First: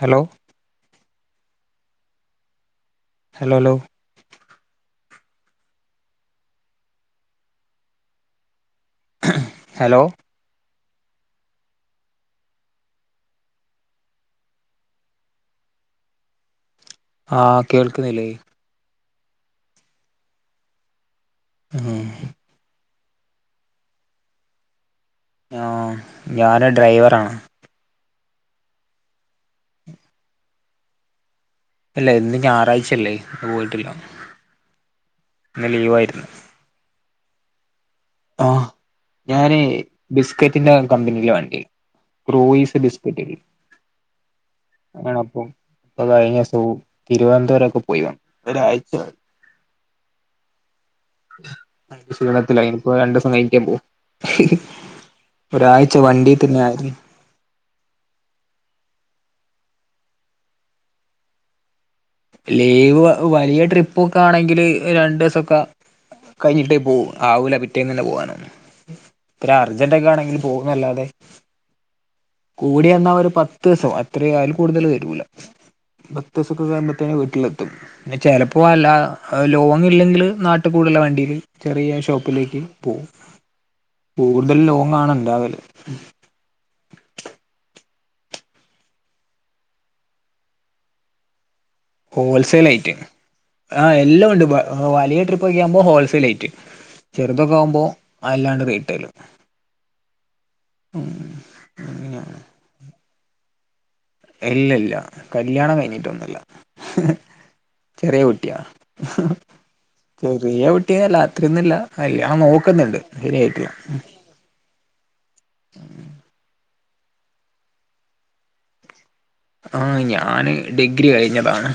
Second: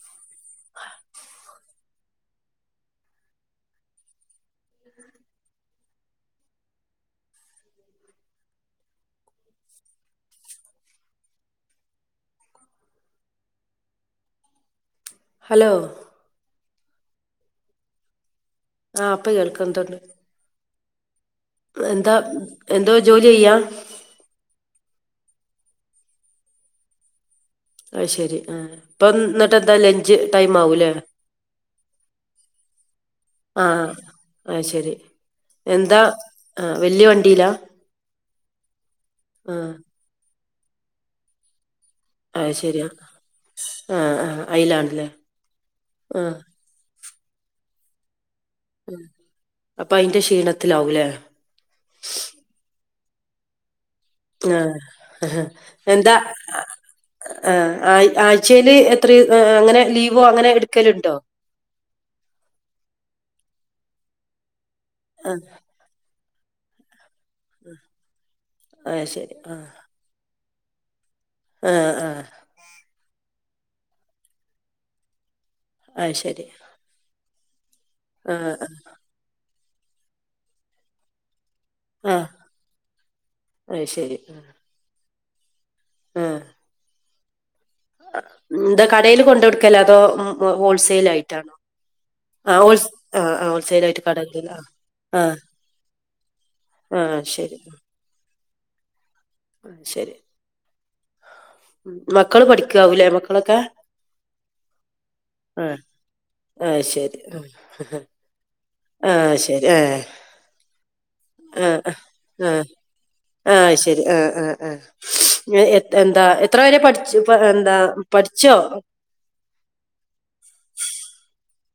Hello hello hello hello ആഹ്! കേൾക്കുന്നില്ലേ ആഹ അപ്പൊ കേൾക്കതുണ്ട്. ഉം എന്താ എന്തോ ജോലി ചെയെയ്യാ? ആ ഞാന ഡ്രൈവറാണ് ആ ശെരി ആ ഇപ്പ എന്നിട്ട് എന്താ ലഞ്ച് ടൈം ആവൂല്ലേ? ഇല്ല ഇന്ന് ഞായറാഴ്ചല്ലേ ഇന്ന് ആ പോയിട്ടില്ലോ. അത് ശരി എന്താ വല്യ വണ്ടിയിലാ? ആ ഞാന് ആ ബിസ്കറ്റിന്റെ കമ്പനിൽ വണ്ടി അത് ക്രോയിസ് ശരിയാ ബിസ്പിറ്റൾ ആ ആ അയിലാണല്ലേ ആണപ്പ ഇപ്പൊ ആ കഴിഞ്ഞ സ തിരുവനന്തപുരക്കെ പോയി വന്ന് ഒരാഴ്ച ആ അപ്പൊ അതിന്റെ ക്ഷീണത്തി- ക്ഷീണത്തി ഇനിപ്പോ രണ്ട ദിവസം കഴിിക്കാൻ പോ ആഹ എന്താ വണ്ടി തന്നെ ആഹ! ആയിരുന്നു ആ ആഴ്ചൽ എത്ര അങ്ങനെ ലീവോ അങ്ങനെ എടുക്കലുണ്ടോ? ലീവ് വലിയ ട്രിപ്പ ഒക്കെ ആണെങ്കില് രണ്ടു ആ ദിവസക്കെ കഴിഞ്ഞിട്ടേ പോകവും ആവൂല പിറ്റേന്ന് തന്നെ പോകാനന്ന അത് ശരി ഇ ആ അർജന്റ ഒക്കെ ആണെങ്കിലും പോകുന്നല്ലാതെ ആ ആ കൂടിന്നാൽ ഒരു പത്ത് ദിവസം അത്ര ആയാലും കൂടുതൽ വരൂല അത് പത്ത് ശരി ദിവസൊക്കെ കയുമ്പത്തേെ വീട്ടിലെത്തും ആ ചിലപ്പോ ആ അല്ല- ലോങ് ഇല്ലെങ്കിൽ നാട്ട് കൂടുള്ള വണ്ടിയിൽ ചെറിയ ആഹ് ഷോപ്പിലേക്ക് പോകും അത് ശരി കൂടുതൽ ലോങ്ങണ ഉണ്ടാവല് ഇന്ത കടയില് കൊണ്ട വിടുക്കല്ലോ അതോ ഹോൾസെൽ ആയിട്ടാണോ? ഹോൾസെയിൽ ആൾ ആയിട്ട് ആ ഹോൾസെൽ ആഹ് ആയിട്ട് കട എല്ലാം ഉണ്ട് ആ.. ആ.. വലിയ ട്രിപ്പ് ഒക്കെ ആകുമ്പോ ഹോൾസെയിൽ ആയിട്ട് ആഹ ചെറുതൊക്കെ ശരി എന്ന ആകുമ്പോ അല്ലാണ്ട് റീറ്റെൽ ആഹ! ശരി. ഉ മക്കള് പഠിക്കാവൂഅല്ലേ മക്കളൊക്കെ ഇല്ല ഇല്ല കല്യാണം ആഹ് കഴിഞ്ഞിട്ടൊന്നുല്ല ആഹ് ശരി ആഹ് ചെറിയ കുട്ടിയാ ആഹ് ശരി ആഹ് ചെറിയ കുട്ടില്ലതന്നില്ല ആഹ് അല്ല ആ നോക്കുന്നുണ്ട് ശരിയായിട്ട ആ എന്ത എത്ര വരെ പഠിച്ചു എന്താ പഠിച്ചോ ആഹ ഞാന് ഡിഗ്രി കഴിഞ്ഞതാണ്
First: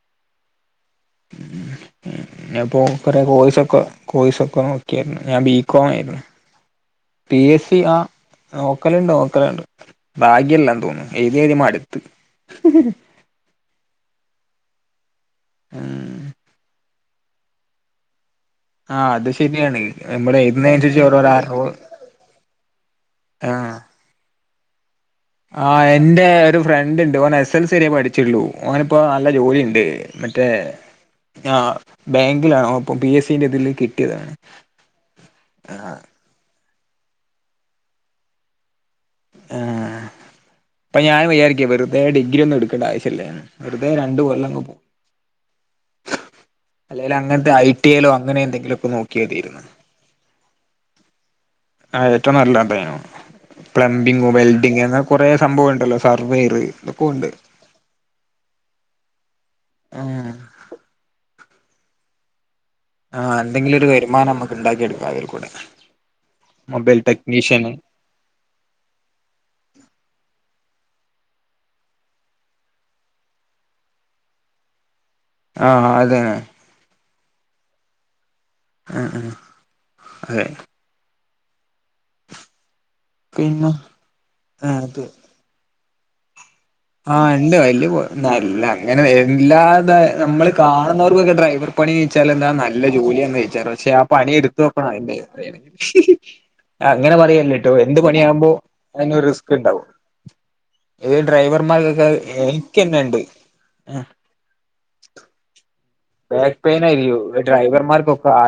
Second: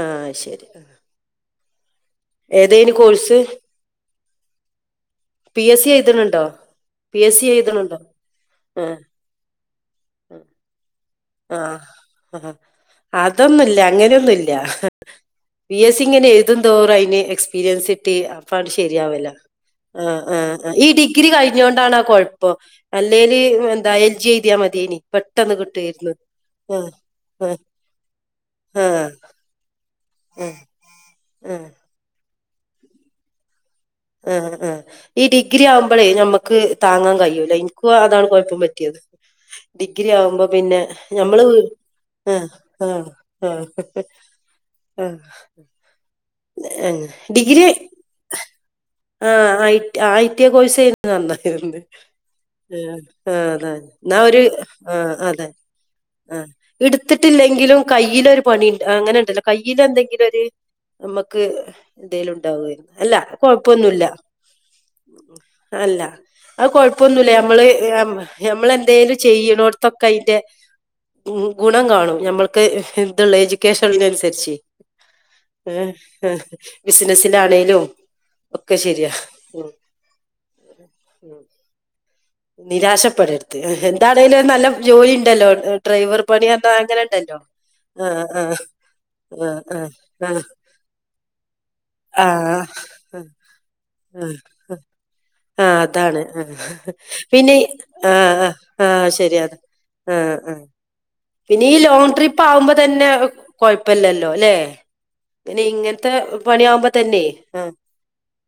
ആ ശരി ആ ഉ അപ്പൊ കൊറ കോഴ്സ് കോഴസൊക്കെ കോഴസൊക്കെ നോക്ക ഞാൻ പി എസ് ബീികോം സി ആയിരുന്നു എഴുതണുണ്ടോ പി എ സി ആ നോക്കലുണ്ട് നോക്കലുണ്ട് ഭാഗ്യല്ലാ തോന്നുന്നു എഴുതി എഴുതി ആഹ മടുത്ത് ആ അതൊന്നുമല്ല അങ്ങനെയൊന്നുമല്ല പി എസ് സി ഉം ഇങ്ങനെ എഴുതും തോറും അതിന് എക്സ്പീരിയൻസ് ഇട്ട് അപ്പണ്ട് ആഹ് അത് ശരിയാവല്ല ശരിയാണ് ആ നമ്മള് ആഹ ഈ എഴുതുന്നതിനനുസരിച്ച് ഡിഗ്രി ഓരോരോ അറിവ് കഴിഞ്ഞൊണ്ടാണ് ആ കൊഴപ്പം അല്ലെല് ആഹ് എന്താ എൽ ജി മതിയ മതിയേനി പെട്ടെന്ന്ന്ന് ആഹ് കിട്ടുയിരുന്നു എന്റെ ഒരു ഫ്രണ്ട് ഉണ്ട് ഓനെ എസ് എൽ സരിയ പഠിച്ചിുള്ളു ഓന ആ ഇപ്പോ നല്ല ജോലി ഉണ്ട് മറ്റേ ആ ആ ബാങ്കിലാണോ അപ്പം പി എസ് സിറെ ഇതില് കിട്ടിയതാണ് ആ ആ ഈ ഡിഗ്രി ആഹ് ആവുമ്പോഴേ നമ്മക്ക് താങ്ങാൻ കഴിയൂല എനിക്ക് അതാണ് കുഴപ്പം പറ്റിയത് ആഹ ആ ഡിഗ്രി ആവുമ്പോ പിന്നെ അപ്പൊ ഞാൻ ഞമ്മള് വയ്യാരിക്ക വെറുതെ ഡിഗ്രി ആഹ് ഒന്നും എടുക്കേണ്ട ആവശ്യമില്ലേ വെറുതെ രണ്ടു കൊോലങ് പോകും ആഹ അല്ലേ അങ്ങനത്തെ ഐ ടിലോ അങ്ങനെ എന്തെങ്കിലും ഒക്കെ നോക്കോ ആ ഐടി കോഴസ് ചെയ്യ നന്നത് ആഹ് ഏറ്റവും ആ നല്ലതായിരുന്നു ആ അതെതെ ന പ്ലംബിങ് ഒരു വെൽഡിങ് ആ അങ്ങനെ കുറേ അതെ സംഭവം ഉണ്ടല്ലോ ആ സർവേയർ ഇതൊക്കെ ഉണ്ട് എടുത്തിട്ടില്ലെങ്കിലും കയ്യില ഒരു പണിണ്ട് അങ്ങനെണ്ടല്ലോ കയ്ൽ എന്തെങ്കിലും ആഹ് ഒരു നമ്മക്ക് എന്തേലും ഉണ്ടാവുകയായിരുന്നു അല്ല എന്തങ്കിലും ഒരു കൊഴപ്പൊന്നുല്ല വരുമാം നമുണ്ടാക്കി അല്ല അത് മൊബൈൽ കൊഴപ്പൊന്നുമല്ല ഞമ്മള് ടെക്നീഷ്യന് നഞമ്മളെന്തേലും ചെയ്യണോടത്തൊക്കെ അയിന്റെ ഗുണം കാണും ഞമ്മൾക്ക് ഇതുള്ള എജ്യൂക്കേഷനനുസരിച്ച് ഉ ആഹ് അതന്നെ ബിസിനസിലാണേലും ഒക്കെ ആ ശരിയാ ഉം ആ അ ഉം നിരാശപ്പെടരുത് പിന്നെ എന്താണേിലും നല്ല ജോലി ഉണ്ടല്ലോ ഡ്രൈവർ പണിയാൻ ആഹ ഉണ്ട് വല്ിയ നല്ല അങ്ങനെ ആഹ് എല്ലാത ആഹ് ആഹ് നമ്മള് കാണുന്നവർക്കൊക്കെ ഡ്രൈവ് പണി ചോദിച്ചാൽ എന്താ നല്ല ആഹ് ജോലിയാന്ന് ചോദച്ചാറ് പക്ഷെ ആ പണി ആഹ് എടുത്തുപ്പണം ആഹ് ആഹ് അതാണ്. ആഹ് അതിണെ പിന്നെ ആഹ ആ് ആഹ അതിനൊരു റിസ്ക് ശരിയതാ ഉണ്ടാവും ആഹ ആ ഈ പി നീ ഡ്രൈവർമാർക്കൊക്കെ ലോങ്ങ് ട്രിപ്പ് ആകുമ്പോ എനിക്കന്നെ തന്നെ ഉണ്ട് കുഴപ്പില്ലല്ലോ അല്ലേ ഇനി ഇങ്ങനെ ബാക്ക് പെയിൻ ആയിും ഡ്രൈവർമാർക്കൊക്കെ ആ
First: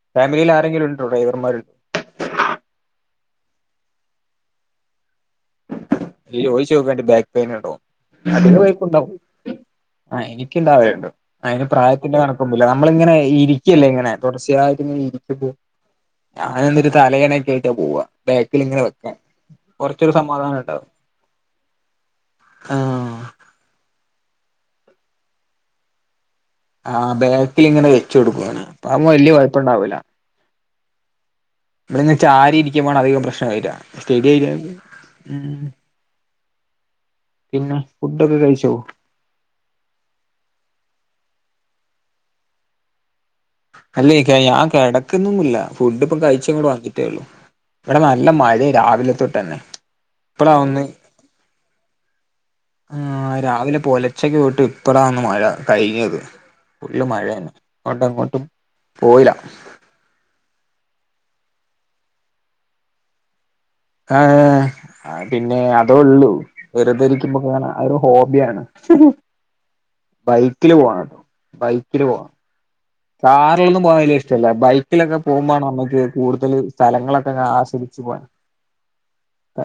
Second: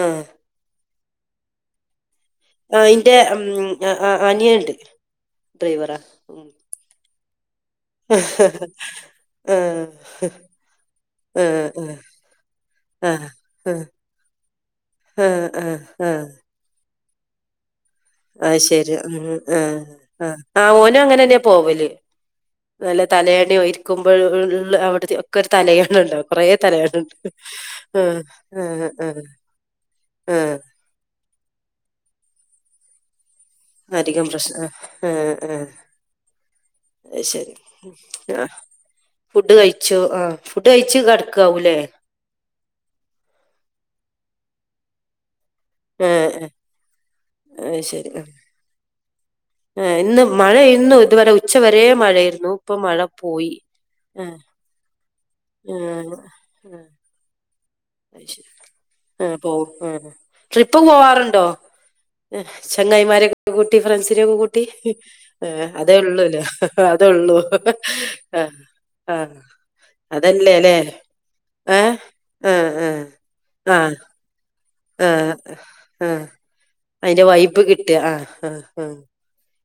ആഹ് ഫാമിലിയിൽ ആരെങ്കിലും ഉണ്ടണ്ടോ ഡ്രൈവർമാരുണ്ടോ ആ ഇറെ ഉ അനിയുണ്ട് ചോയിച്ച്ോക്ക ബാക്ക് പെയിൻ ഉണ്ടോ ആഹ് ആ എനക്ക് ഇണ്ടാവേണ്ട് ആഹ് അതിന് ആഹ് പ്രായത്തിന്റെ കണക്കൊില്ല നമ്മള ഇങ്ങനെ ആഹ് ആഹ് ഇരിക്കല്ലേ ഇങ്ങനെ ായിട്ട് ഇരിക്ക ആഹ് ആഹ് ആഹ് ഞാനൻ എട്ടരു തലയണക്ക പോ ബാക്കിൽ ഇങ്ങനെ വെക്ക ആ ആ് ഓനും അങ്ങനെന്നെയ പോവലേ നല്ല തലേണ്ണ നക്കുമ്പോഴ അവിടുത്തെ ഒക്കെ ഒരു തലയണ്ണ ഉണ്ടും കൊറേ തരുണ്ട് ആഹ് ബാക്കിൽ ഇങ്ങനെ ആ വെച്ച് കൊടുക്കും ആ അങ്ങനെ അപ്പ ആ ആവുമ്പോ വലിയ ആഹ ഇവിടെന്ന് ച്ചാരിക്കുമ്പോണ് അധികം പ്രശ്നം അധികം ശരി അ ശരി ആ കഴിച്ചോ ഫുഡ് കഴിച്ചു ആഹ ഫുഡ് കഴിച്ചു കട ക്കാവുലേ അല്ലെയ് ക്കാ ഞാൻ കെടക്കുന്നുന്നില്ല ഫുഡ് ഇപ്പം ആഹ് കയിച്ച് ആഹ് ഇങ്ങൊട് വന്നിട്ടേള്ളു ഇവിടെ നല്ല മഴയാ രാവിലെ തൊട്ടെന്നെ ഏ ഇന്ന് മഴേന്നു ഇതുവരെ ഉച്ചവരേ മഴ യേരുന്നു ഇപ്പൊ മഴ ആഹ് പോയി രാവിലെ ആ പുലർച്ചക്ക് തൊട്ട് ഇപ്പളാ മഴ കഴിഞ്ഞത് ഫുള്ള് മഴയാണ് അങ്ങോട്ടും ഇങ്ങോട്ടും ആ പോയില്ല പോവും ആ ട്രിപ്പ് പോവാറു ണ്ടോ? ചങ്ങായിമാരെ കൂട്ടി ഫ്രണ്ട്സിനൊക്കെ കൂട്ടി ആഹ് ആഹ് പിന്നെ അതേ ഉള്ളൂ ഉള്ളൂല്ലെ വെറുതെ അതേ ഉള്ളൂ ഇരിക്കുമ്പോ കാണാ അത് ഒരു ആ ഹോബിയാണ് ആ അതല്ലേ ബൈക്കില് അല്ലേ പോണംട്ടോ ഏ ബൈക്കില് പോണം ആ കാറിലൊന്നും പോകാൻ വല്യ ഇഷ്ടല്ല ബൈക്ക് ആ ആ അയിന്റെ സ്ഥലങ്ങളൊക്കെ വൈബ് കിട്ടാ ആസ്വദിച്ച് ആ പോകാൻ ഹാ ഹാ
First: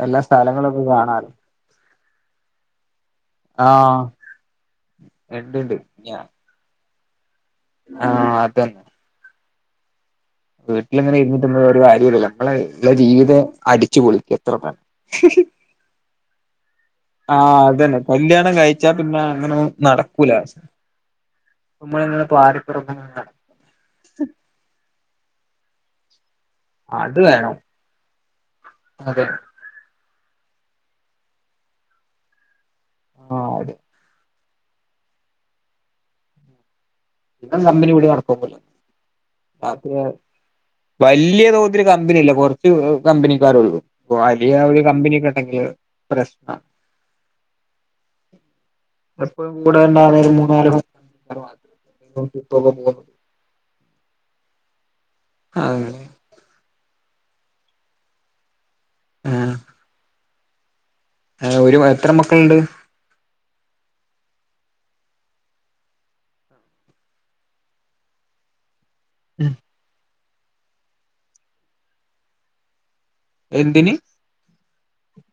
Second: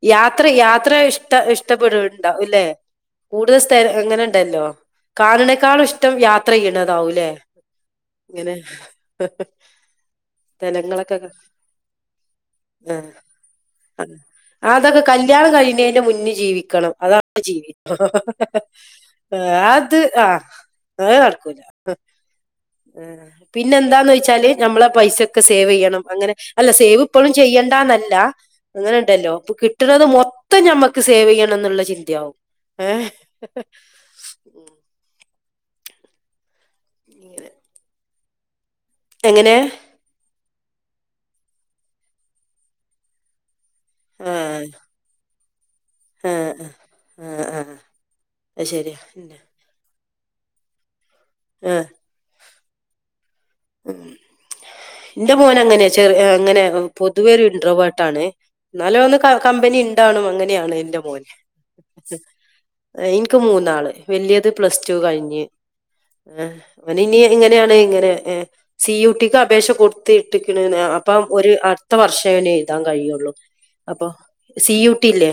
എല്ലാ യാത്രൈ സ്ഥലങ്ങളൊക്കെ യാത്ര കാണാലോ ഇഷ്ട ഇഷ്ടപ്പെടുംണ്ടാവു ല്ലേ കൂടുതൽ സ്ഥ ആഹ് അങ്ങനെണ്ടല്ലോ ഇണ്ട്ണ്ട് കാണ്നേക്കാളും ഇഷ്ടം ഞാ യാത്രെയ്യ ന്നതാവൂലേ ആഹ് ഇങ്ങനെ അതന്നെ സ്ഥലങ്ങളൊക്കെ വീട്ടിലിങ്ങനെ ഇരുന്നിട്ട്ഒന്നും ഒരു കാര്യവുല്ല്യ നമ്മളെ ഇള്ള ആഹ് ജീവിതേ അടിച്ചു പൊളിക്ക അത്രതന്നെ കല്ല്യാണം കഴീന്നേന്റെ മുന്നേ ജീവിക്കണം അതാണ് ആഹ് ജീവി അതന്നെ അത് ആഹ് ക്കൂലാസ് അത് നടക്കൂല നട പിന്നെ എന്താന്ന് വെച്ചാല് ഞമ്മളെ പൈ സ ഒക്കെ സേവെയ്യണം അങ്ങനെ അല്ല സേവ് അത് ഇപ്പൊളും വേണം ചെയ്യണ്ടാന്നല്ല ഇങ്ങനെ അതെ ണ്ടല്ലോ കിട്ടണത് മൊ ത്തം ഞമ്മക്ക് സേവെയ്യണം ന്ന്ള്ള ചിന്തയാവും ഏ ആഹ് അതെ ഇപ്പം കമ്പിനി കൂടി നടകൊക്കൂല എങ്ങനെ രാത്രിയാ വല്ല്യ തോതില് കമ്പിനി ഇല്ല കൊറച്ച് കമ്പനിക്കാരെള്ളൂ വലിയ ആഹ് ഒരു കമ്പനിയൊക്കെ പ്രശ്നാ. ആഹ് ആഹ് ആഹ് അത് ശരിയാ പ്ലസ് വൺ കൂടെ യുണ്ടാണേലും മൂന്നാലു പേർ [unintelligible] ന്റെ മോൻ അങ്ങനെയാ അങ്ങനെ ചെറിയ ആ അങ്ങനെ പൊതുവേ ഒരു ഇൻട്രോവേട്ടാണ് ന്നാലും ഒന്ന് ക ആ കമ്പനി ഇണ്ടാണും അങ്ങനെയാണ് ന്റെ മോ ൻ ഒരു എത്ര മക്കളുണ്ട് എനിക്ക് മൂന്നാള്. വലിയത് പ്ലസ് ടു കഴിഞ്ഞ് ഏ അവനിനി ഇങ്ങനെയാണ് ഇങ്ങനെ ഏ സി യു ടിക്ക് അപേക്ഷ കൊടുത്തിട്ട്ക്ക്ണ് ന്നാ അപ്പൊ ഒരു അടുത്ത വർഷേ ഇനി എഴുതാൻ കഴിയു ള്ളൂ എന്തിന് അപ്പൊ സി യൂ ട്ടി ഇല്ലേ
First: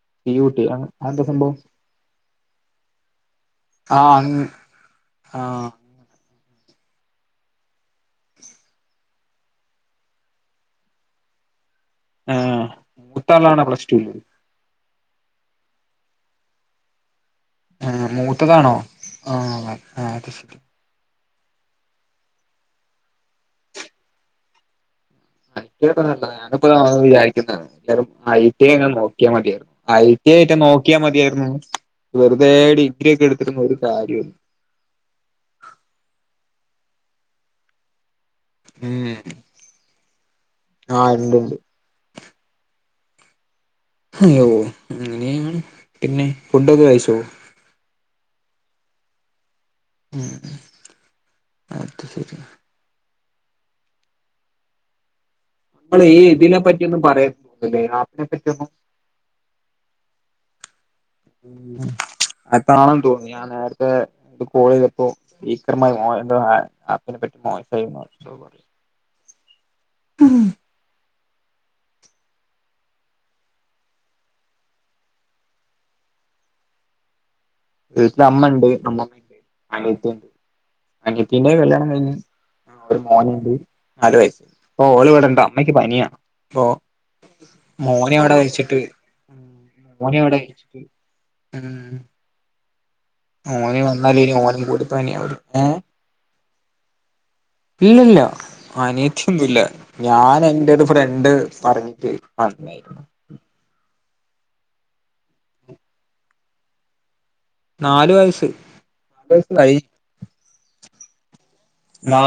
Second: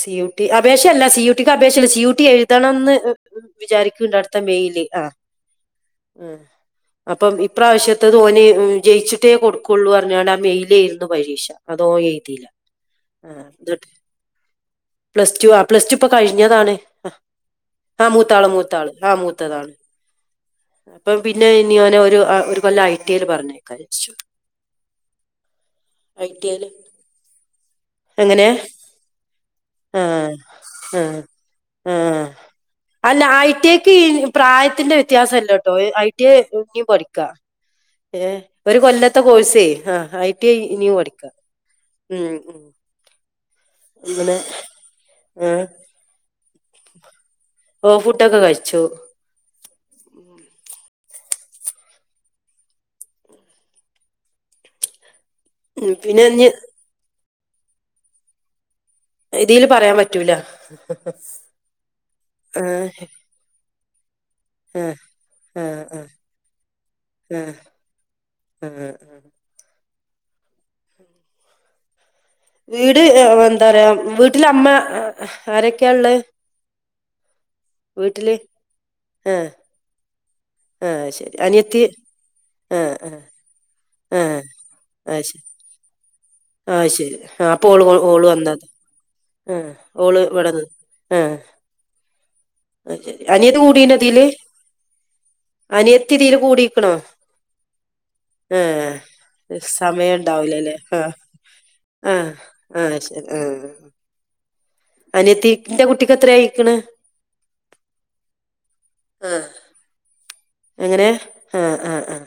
C U P T U T അപേക്ഷ അല്ല സി അതെന്താ യൂ ട്ടി ക്ക് സംഭവം അപേക്ഷല്ല സി യൂ ട്ടി എഴുതണം ന്ന് ആ വിചാരിക്കണ്ട് അടുത്ത മെയ്ല് ആ ആ ഉം അപ്പൊം ഇപ്രാവശ്യത്തത് ഓന് ജയിച്ചിട്ടേ കൊടുക്കുള്ളൂ പറഞ്ഞോണ്ടാ ആ മെയി ലേയിരുന്നു പരീക്ഷ അതോൻ എയ്തില്ല ആ മൂത്താളാണോ എന്നിട്ട് പ്ലസ് ടുല് പ്ലസ് ടു ആ പ്ലസ് ടു ഇപ്പൊ കഴിഞ്ഞതാണ് ആ ഹാ മൂത്താള് മൂത്തതാണോ മൂത്താള് ആ മൂത്തതാണ് ആ അത് ശരി ഇപ്പം പിന്നെ ഇനി ഓനെ ഒരു ആ ഒരു കൊല്ലം ഐ ടി എൽ പറഞ്ഞയക്കാ വെച്ചു അതാ ഇപ്പൊ നല്ലത് ഞാനിപ്പോളാ വിചാരിക്കുന്നെ വെറും ഐ എങ്ങനെ ടി എ എങ്ങാൻ നോക്കിയാ മതിയേനു ആ ഐ ടി എ റ്റം നോക്കിയാ ആ മതിയാരുന്നു ആ അല്ല ഐടി ഐ ക്ക് ഈ കാര്യവും ഇല്ല. പ്രായത്തിന്റെ വിത്യാസം ഇല്ലട്ടോ ഏ ഐ ടി എ ഇനീം പഠിക്ക ഏ ഒരു ഉം കൊല്ലത്തെ കോഴ്സേ ആ ഐ ടി ഐ ഇനിയും ആഹ് പഠിക്കാ ഇണ്ട്ണ്ട് ഉം അങ്ങനെ അയ്യോ ആ അങ്ങനെയാണ് പിന്നെ ഫുഡൊക്കെ കഴിച്ചോ? ഓ ഫുഡ് ഒക്കെ കഴിച്ചൂ. ഉം അത് ശരി ഉം, നമ്മള് ഈ പിന്നെ ഇനി ഇതിനെപ്പറ്റിയൊന്നും പറയ ല്ലേ ആപ്പിനെ പറ്റിയൊന്നും ഇതീല് പറയാൻ പറ്റൂല ആ അതാണെന്ന് തോന്നുന്ന് ഞാൻ നേർത്തെ [inaudible] ആ ആ ആ ആ ആ ആ ഉം വീട് എന്താ പറയാ വീട്ടില് അമ്മ ആരൊക്കെയാള്ളെ വീട്ടില് അമ്മണ്ട് കമ്മ ഉണ്ട് ആഹ് അനിയത്തിണ്ട് ആഹ് ശരി അനിത്തിന്റെ അനിയത്തി കല്യാണം കഴിഞ്ഞു ആഹ് ഒരു ആഹ് മോനുണ്ട് നാല് ആഹ് വയസ് ഇപ്പൊ ഓള് അത് ഇവിടൊണ്ടാ ശരി അമ്മക്ക് പനിയാ അപ്പൊ ആഹ് ശരി ആ അപ്പൊ ഓള് മോനെ ഓള് അവിടെ വന്നാത വെച്ചിട്ട് ആഹ് മോനെ ഓള് അവിടെ ഇവിടന്നിന്ന് വെച്ചിട്ട് ആഹ് ഉം അനിയൻ്റെ ഓന് വന്നാല് [unintelligible] ഇനി ഓനും കൂടി പനിയാവൂലെ ഏ അനിയത്തി ഇതീല് കൂടിക്കണോ ഇല്ലല്ല ആഹ് അനിയത്തിയൊന്നുല്ല സമയം ഞാൻ എന്റെ ഇണ്ടാവുല്ലല്ലേ ഒരു ആഹ് ഫ്രണ്ട് പറഞ്ഞിട്ട് ആഹ് ആഹ് വന്നായിരുന്നു ശരി ആഹ് അനിയത്തി ഇന്റെ കുട്ടിക്ക് എത്രയായിക്കണ് നാലു വയസ്സ് ആഹ് കൈ ആഹ് ആഹ് ആഹ്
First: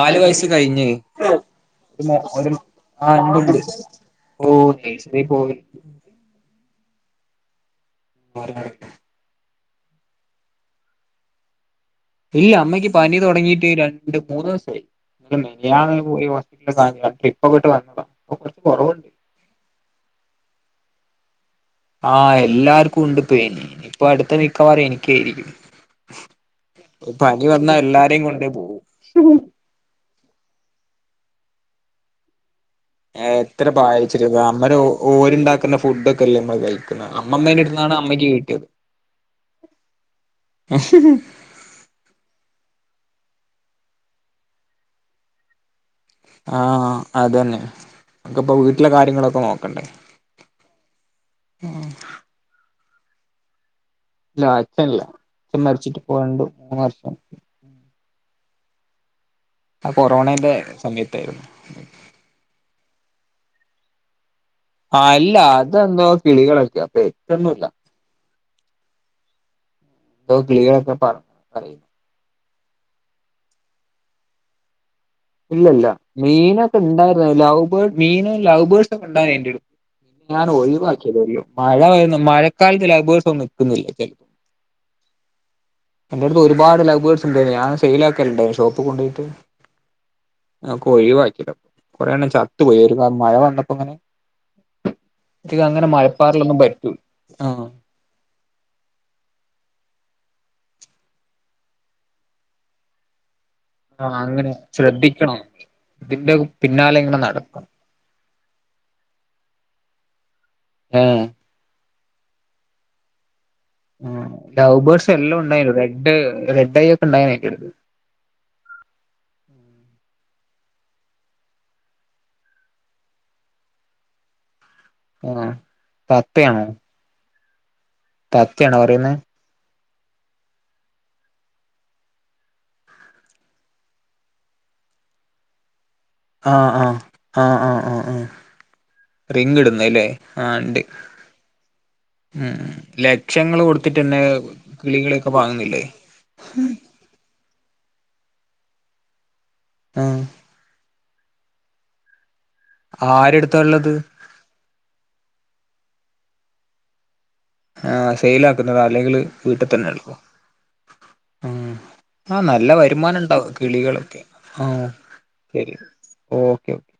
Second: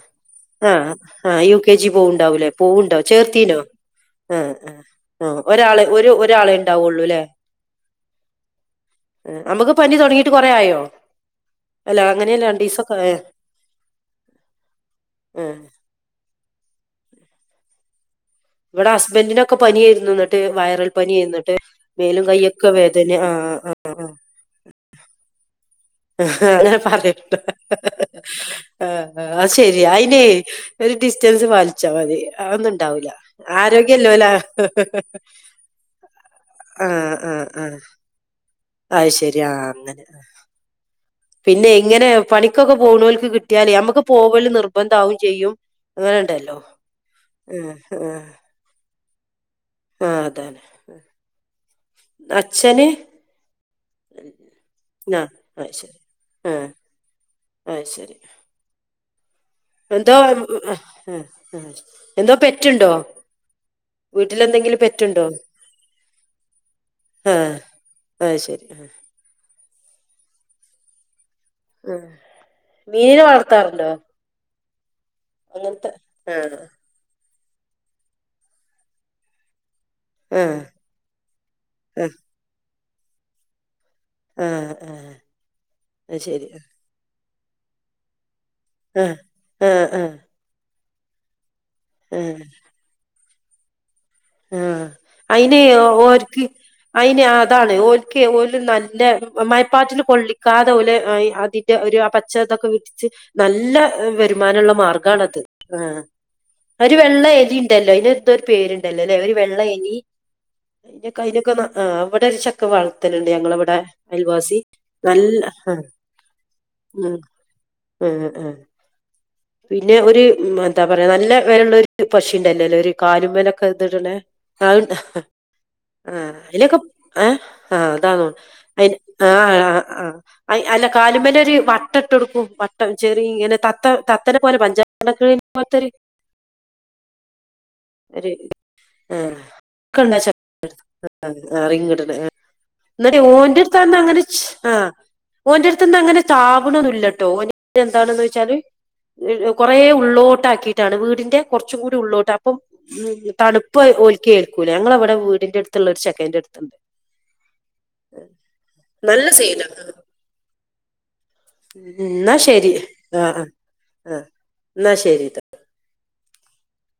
കഴിഞ്ഞ് ആഹ് ആ ഒരു യു കെ ജി മോ പോവുണ്ടാവൂലേ ഒരു പോവുണ്ടോ ആ ഇണ്ട് ചേർത്തീനോ? ഇണ്ട് ഓ ആഹ് ആഹ് നഴ്സറി ആഹ് ഒരാള് ഒരു ഒരാളെ ഉണ്ടാവുള്ളൂ ല്ലേ? ആറ് മണിക്ക് അമ്മക്ക് പനി തൊടങ്ങീട്ട് കൊറേ ആയോ? അല്ല അങ്ങനെയല്ല ഇല്ല രണ്ട് അമ്മയ്ക്ക് ദിവസമൊക്കെ പനി ആയോ തൊടങ്ങീട്ട് രണ്ട് മൂന്ന് ദിവസായി ആ [unintelligible] പോയി വന്ന് [unintelligible] ട്രിപ്പൊക്കെട്ട് വന്നതാ ഇപ്പൊ കുറച്ച് ഇവിടെ കുറവുണ്ട് ഹസ്ബന്റിനൊക്കെ പനിയായിരുന്നു ഇന്നിട്ട് വൈറൽ പനിയായിരുന്ന് ആഹ് എല്ലാർക്കും ഇണ്ട് ഇപ്പെ, ആ ആ ഇപ്പ ആ. അടുത്ത മിക്കവാറും എനിക്കായിരിക്കും. അങ്ങനെ പറയണ്ട പനി വന്നാ എല്ലാരെയും കൊണ്ടേ പോകും ആഹ് അത് ശെരിയാ അയിന് [unintelligible] ഒരു ഡിസ്റ്റൻസ് പാലിച്ചാ മതി അതൊന്നും ഇണ്ട് എത്ര [unintelligible] അന്നേരം ഓര്ണ്ടാക്കുന്ന ഫുഡക്കെല്ലേ ഇമ്മള് കഴിക്കുന്നെ ആഹ് ആഹ് അമ്മമ്മേൻ്റെടുത്ത് ആഹ് [unintelligible] ആണ് അമ്മയ്ക്ക് കിട്ടിയത്. അത് ശരി ആഹ് അങ്ങനെ പിന്നെ ഇങ്ങനെ പണിക്കൊക്കെ പോ പോണോൽക്ക് കിട്ടിയാലേ നമ്മക്ക് പോവല് നിർബന്ധാവോം ചെയ്യും അങ്ങനെണ്ടല്ലോ ആഹ് അതന്നെ ഊഹ് ഊഹ്. നമുക്കിപ്പോ വീട്ടിലെ കാര്യങ്ങളൊക്കെ നോക്കണ്ടേ ആഹ് അതന്നെ. അച്ഛന് ഇല്ല അച്ഛനില്ല ആഹ് അച്ഛൻ അത് ശരി. മരച്ചിട്ട് ഇപ്പോ രാണ്ട് ആഹ് മൂന്ന് വർഷം ആയി. അത് ശരി ആ എന്തോ കൊറോണന്റെ [unintelligible] സമയത്തായിരുന്നു എന്തോ പെറ്റുണ്ടോ വ് ആഹ് അല്ല അതെന്തോ കിളികളൊക്കെയാ ആഹ് പെറ്റൊന്നുല്ല അത് ശരി ആഹ് ന്തോ കിളികളൊക്കെ പറ ആഹ് മീനെ വളർത്താറുണ്ടോ? ഇല്ലില്ല അങ്ങനത്തെ ആഹ് മീനൊക്കെ ഇണ്ടായിരുന്ന് ലവ ബേ മീന് ലൗവ് ബേർഡ്സ് ഒക്കെ ഇണ്ടായിരുന്നെന്റടു ഞാൻ ആഹ് ഒഴിവാക്കിയ [unintelligible] മഴ ആഹ് വരുന്ന മഴക്കാലത്ത് ലൗബേസൊന്നും നിൽക്കുന്നില്ല ആഹ് ആഹ് അത് എന്റടുത്ത് ശരി ഒരുപാട് ലവ്ബേർഡ്സ് ഉണ്ട് ഞാൻ സെയിൽ ആക്കലുണ്ട് ആഹ് ആഹ് ആഹ് ആഹ് ഒഴിവാക്കിയതാ കൊറെണ്ണം ആഹ് ചത്തു പോയി ഒരു മഴ വന്നപ്പോക്കങ്ങനെ ആഹ് അയിനെ ഓർക്ക് മഴപ്പാറിലൊന്നും പറ്റൂല അയിന് ആഹ് അതാണ് ഒല്ക്ക് ഓല് നല്ല മയപ്പാറ്റില് കൊള്ളി കാതൊല് അയ് അതിന്റെ ഒരു ആഹ് പച്ചത്തൊക്കെ വിരിച്ച് നല്ല ആഹ് അങ്ങനെ വരുമാനുള്ള ശ്രദ്ധിക്കണം മാർഗാണിത് ആഹ് ഇതിന്റെ ഒരു പിന്നാലെ ഇങ്ങനെ വെള്ള നടക്കണം എലിണ്ടല്ലോ അയിൻ്റെ ന്തൊരു പേരുണ്ടല്ലോ അല്ലെ അവര് വെള്ള എലി അയ്ന്റെക്ക ഏഹ് അയ്നൊക്കെ ആ ഇവിടെ ഒരു ചക്ക വളർത്തലുണ്ട് ഞങ്ങളവിടെ ആ അയൽവാസി ലവ്ബേഴ്സ് എല്ലാം നല്ല ഉണ്ടായി ആ റെഡ് റെഡ് ഐ ഒക്കെ ആ ഉണ്ടായിനി ആ ആ പിന്നെ ഒര് ഉം എന്താ പറയാ നല്ല വെലള്ള ഒരു പക്ഷിയുണ്ടല്ലോല്ലേ ഒരു കാലുമ്മേലൊക്കെത്ടണേ ആ തണ്ട് ഹ് ഹെ ആ ആ തത്തയാണോ അയിലൊക്കെ ആഏ ആഹ അതാണോ തത്തയാണോ അന് പറയുന്നേ ആ ആ ആ അല്ല കാലുലൊരു വട്ട ഇട്ടൊടുക്കും വട്ടം ചെറി ഇങ്ങനെ തത്ത തത്തനെ പോലെ പഞ്ച അടക്കളിനെ പോതൊരു ആഹ് ആഹ ഹാ് ആ ആ ആ ഒരു ആ റിങ് ഒക്കെ ഇടുന്നല്ലേ ഉണ്ട് ആഹ് ണ്ട് ആ അറിങ്ടെണ ആ എന്നിട്ട ലക്ഷങ്ങൾ ഓന്റെ കൊടുത്തിട്ട്ന്നെ അടുത്തന്ന്ങ്ങനെ ച് ച് ആ കിളികളെയൊക്കെ ഓന്റെ വാങ്ങുന്നില്ലേ അടുത്ത്ന്ന്ങ്ങനെ താവ്ണൊനുല്ലട്ടോ ഓൻ എന്താണെന്ന് വെച്ചാല് കൊറേ ആഹ് ഉള്ളോട്ടാക്കിയിട്ടാണ് വീടിന്റെ കുറച്ചുംകൂടി ഉള്ളോട്ട് അപ്പം ഉമ് ആരെടുത്താ തണുപ്പ് ഉള്ളത് ഓൽക്കേൽക്കൂല ഞങ്ങളവടെ വീടിന്റെടുത്തുള്ള ഒരു ചെക്കൻറടുത്ത്ണ്ട് ആഹ് സെയിൽ ആകുന്നതാ അല്ലെങ്കില് നല്ല സീനാ വീട്ടിതന്നെ എടുക്കോ ആ എന്നാ ആ നല്ല ശരി ആ ആ വരുമാനണ്ടാവും ആ കിളികളൊക്കെ ആഹ ശരി ഓക്കെ ഓക്കേ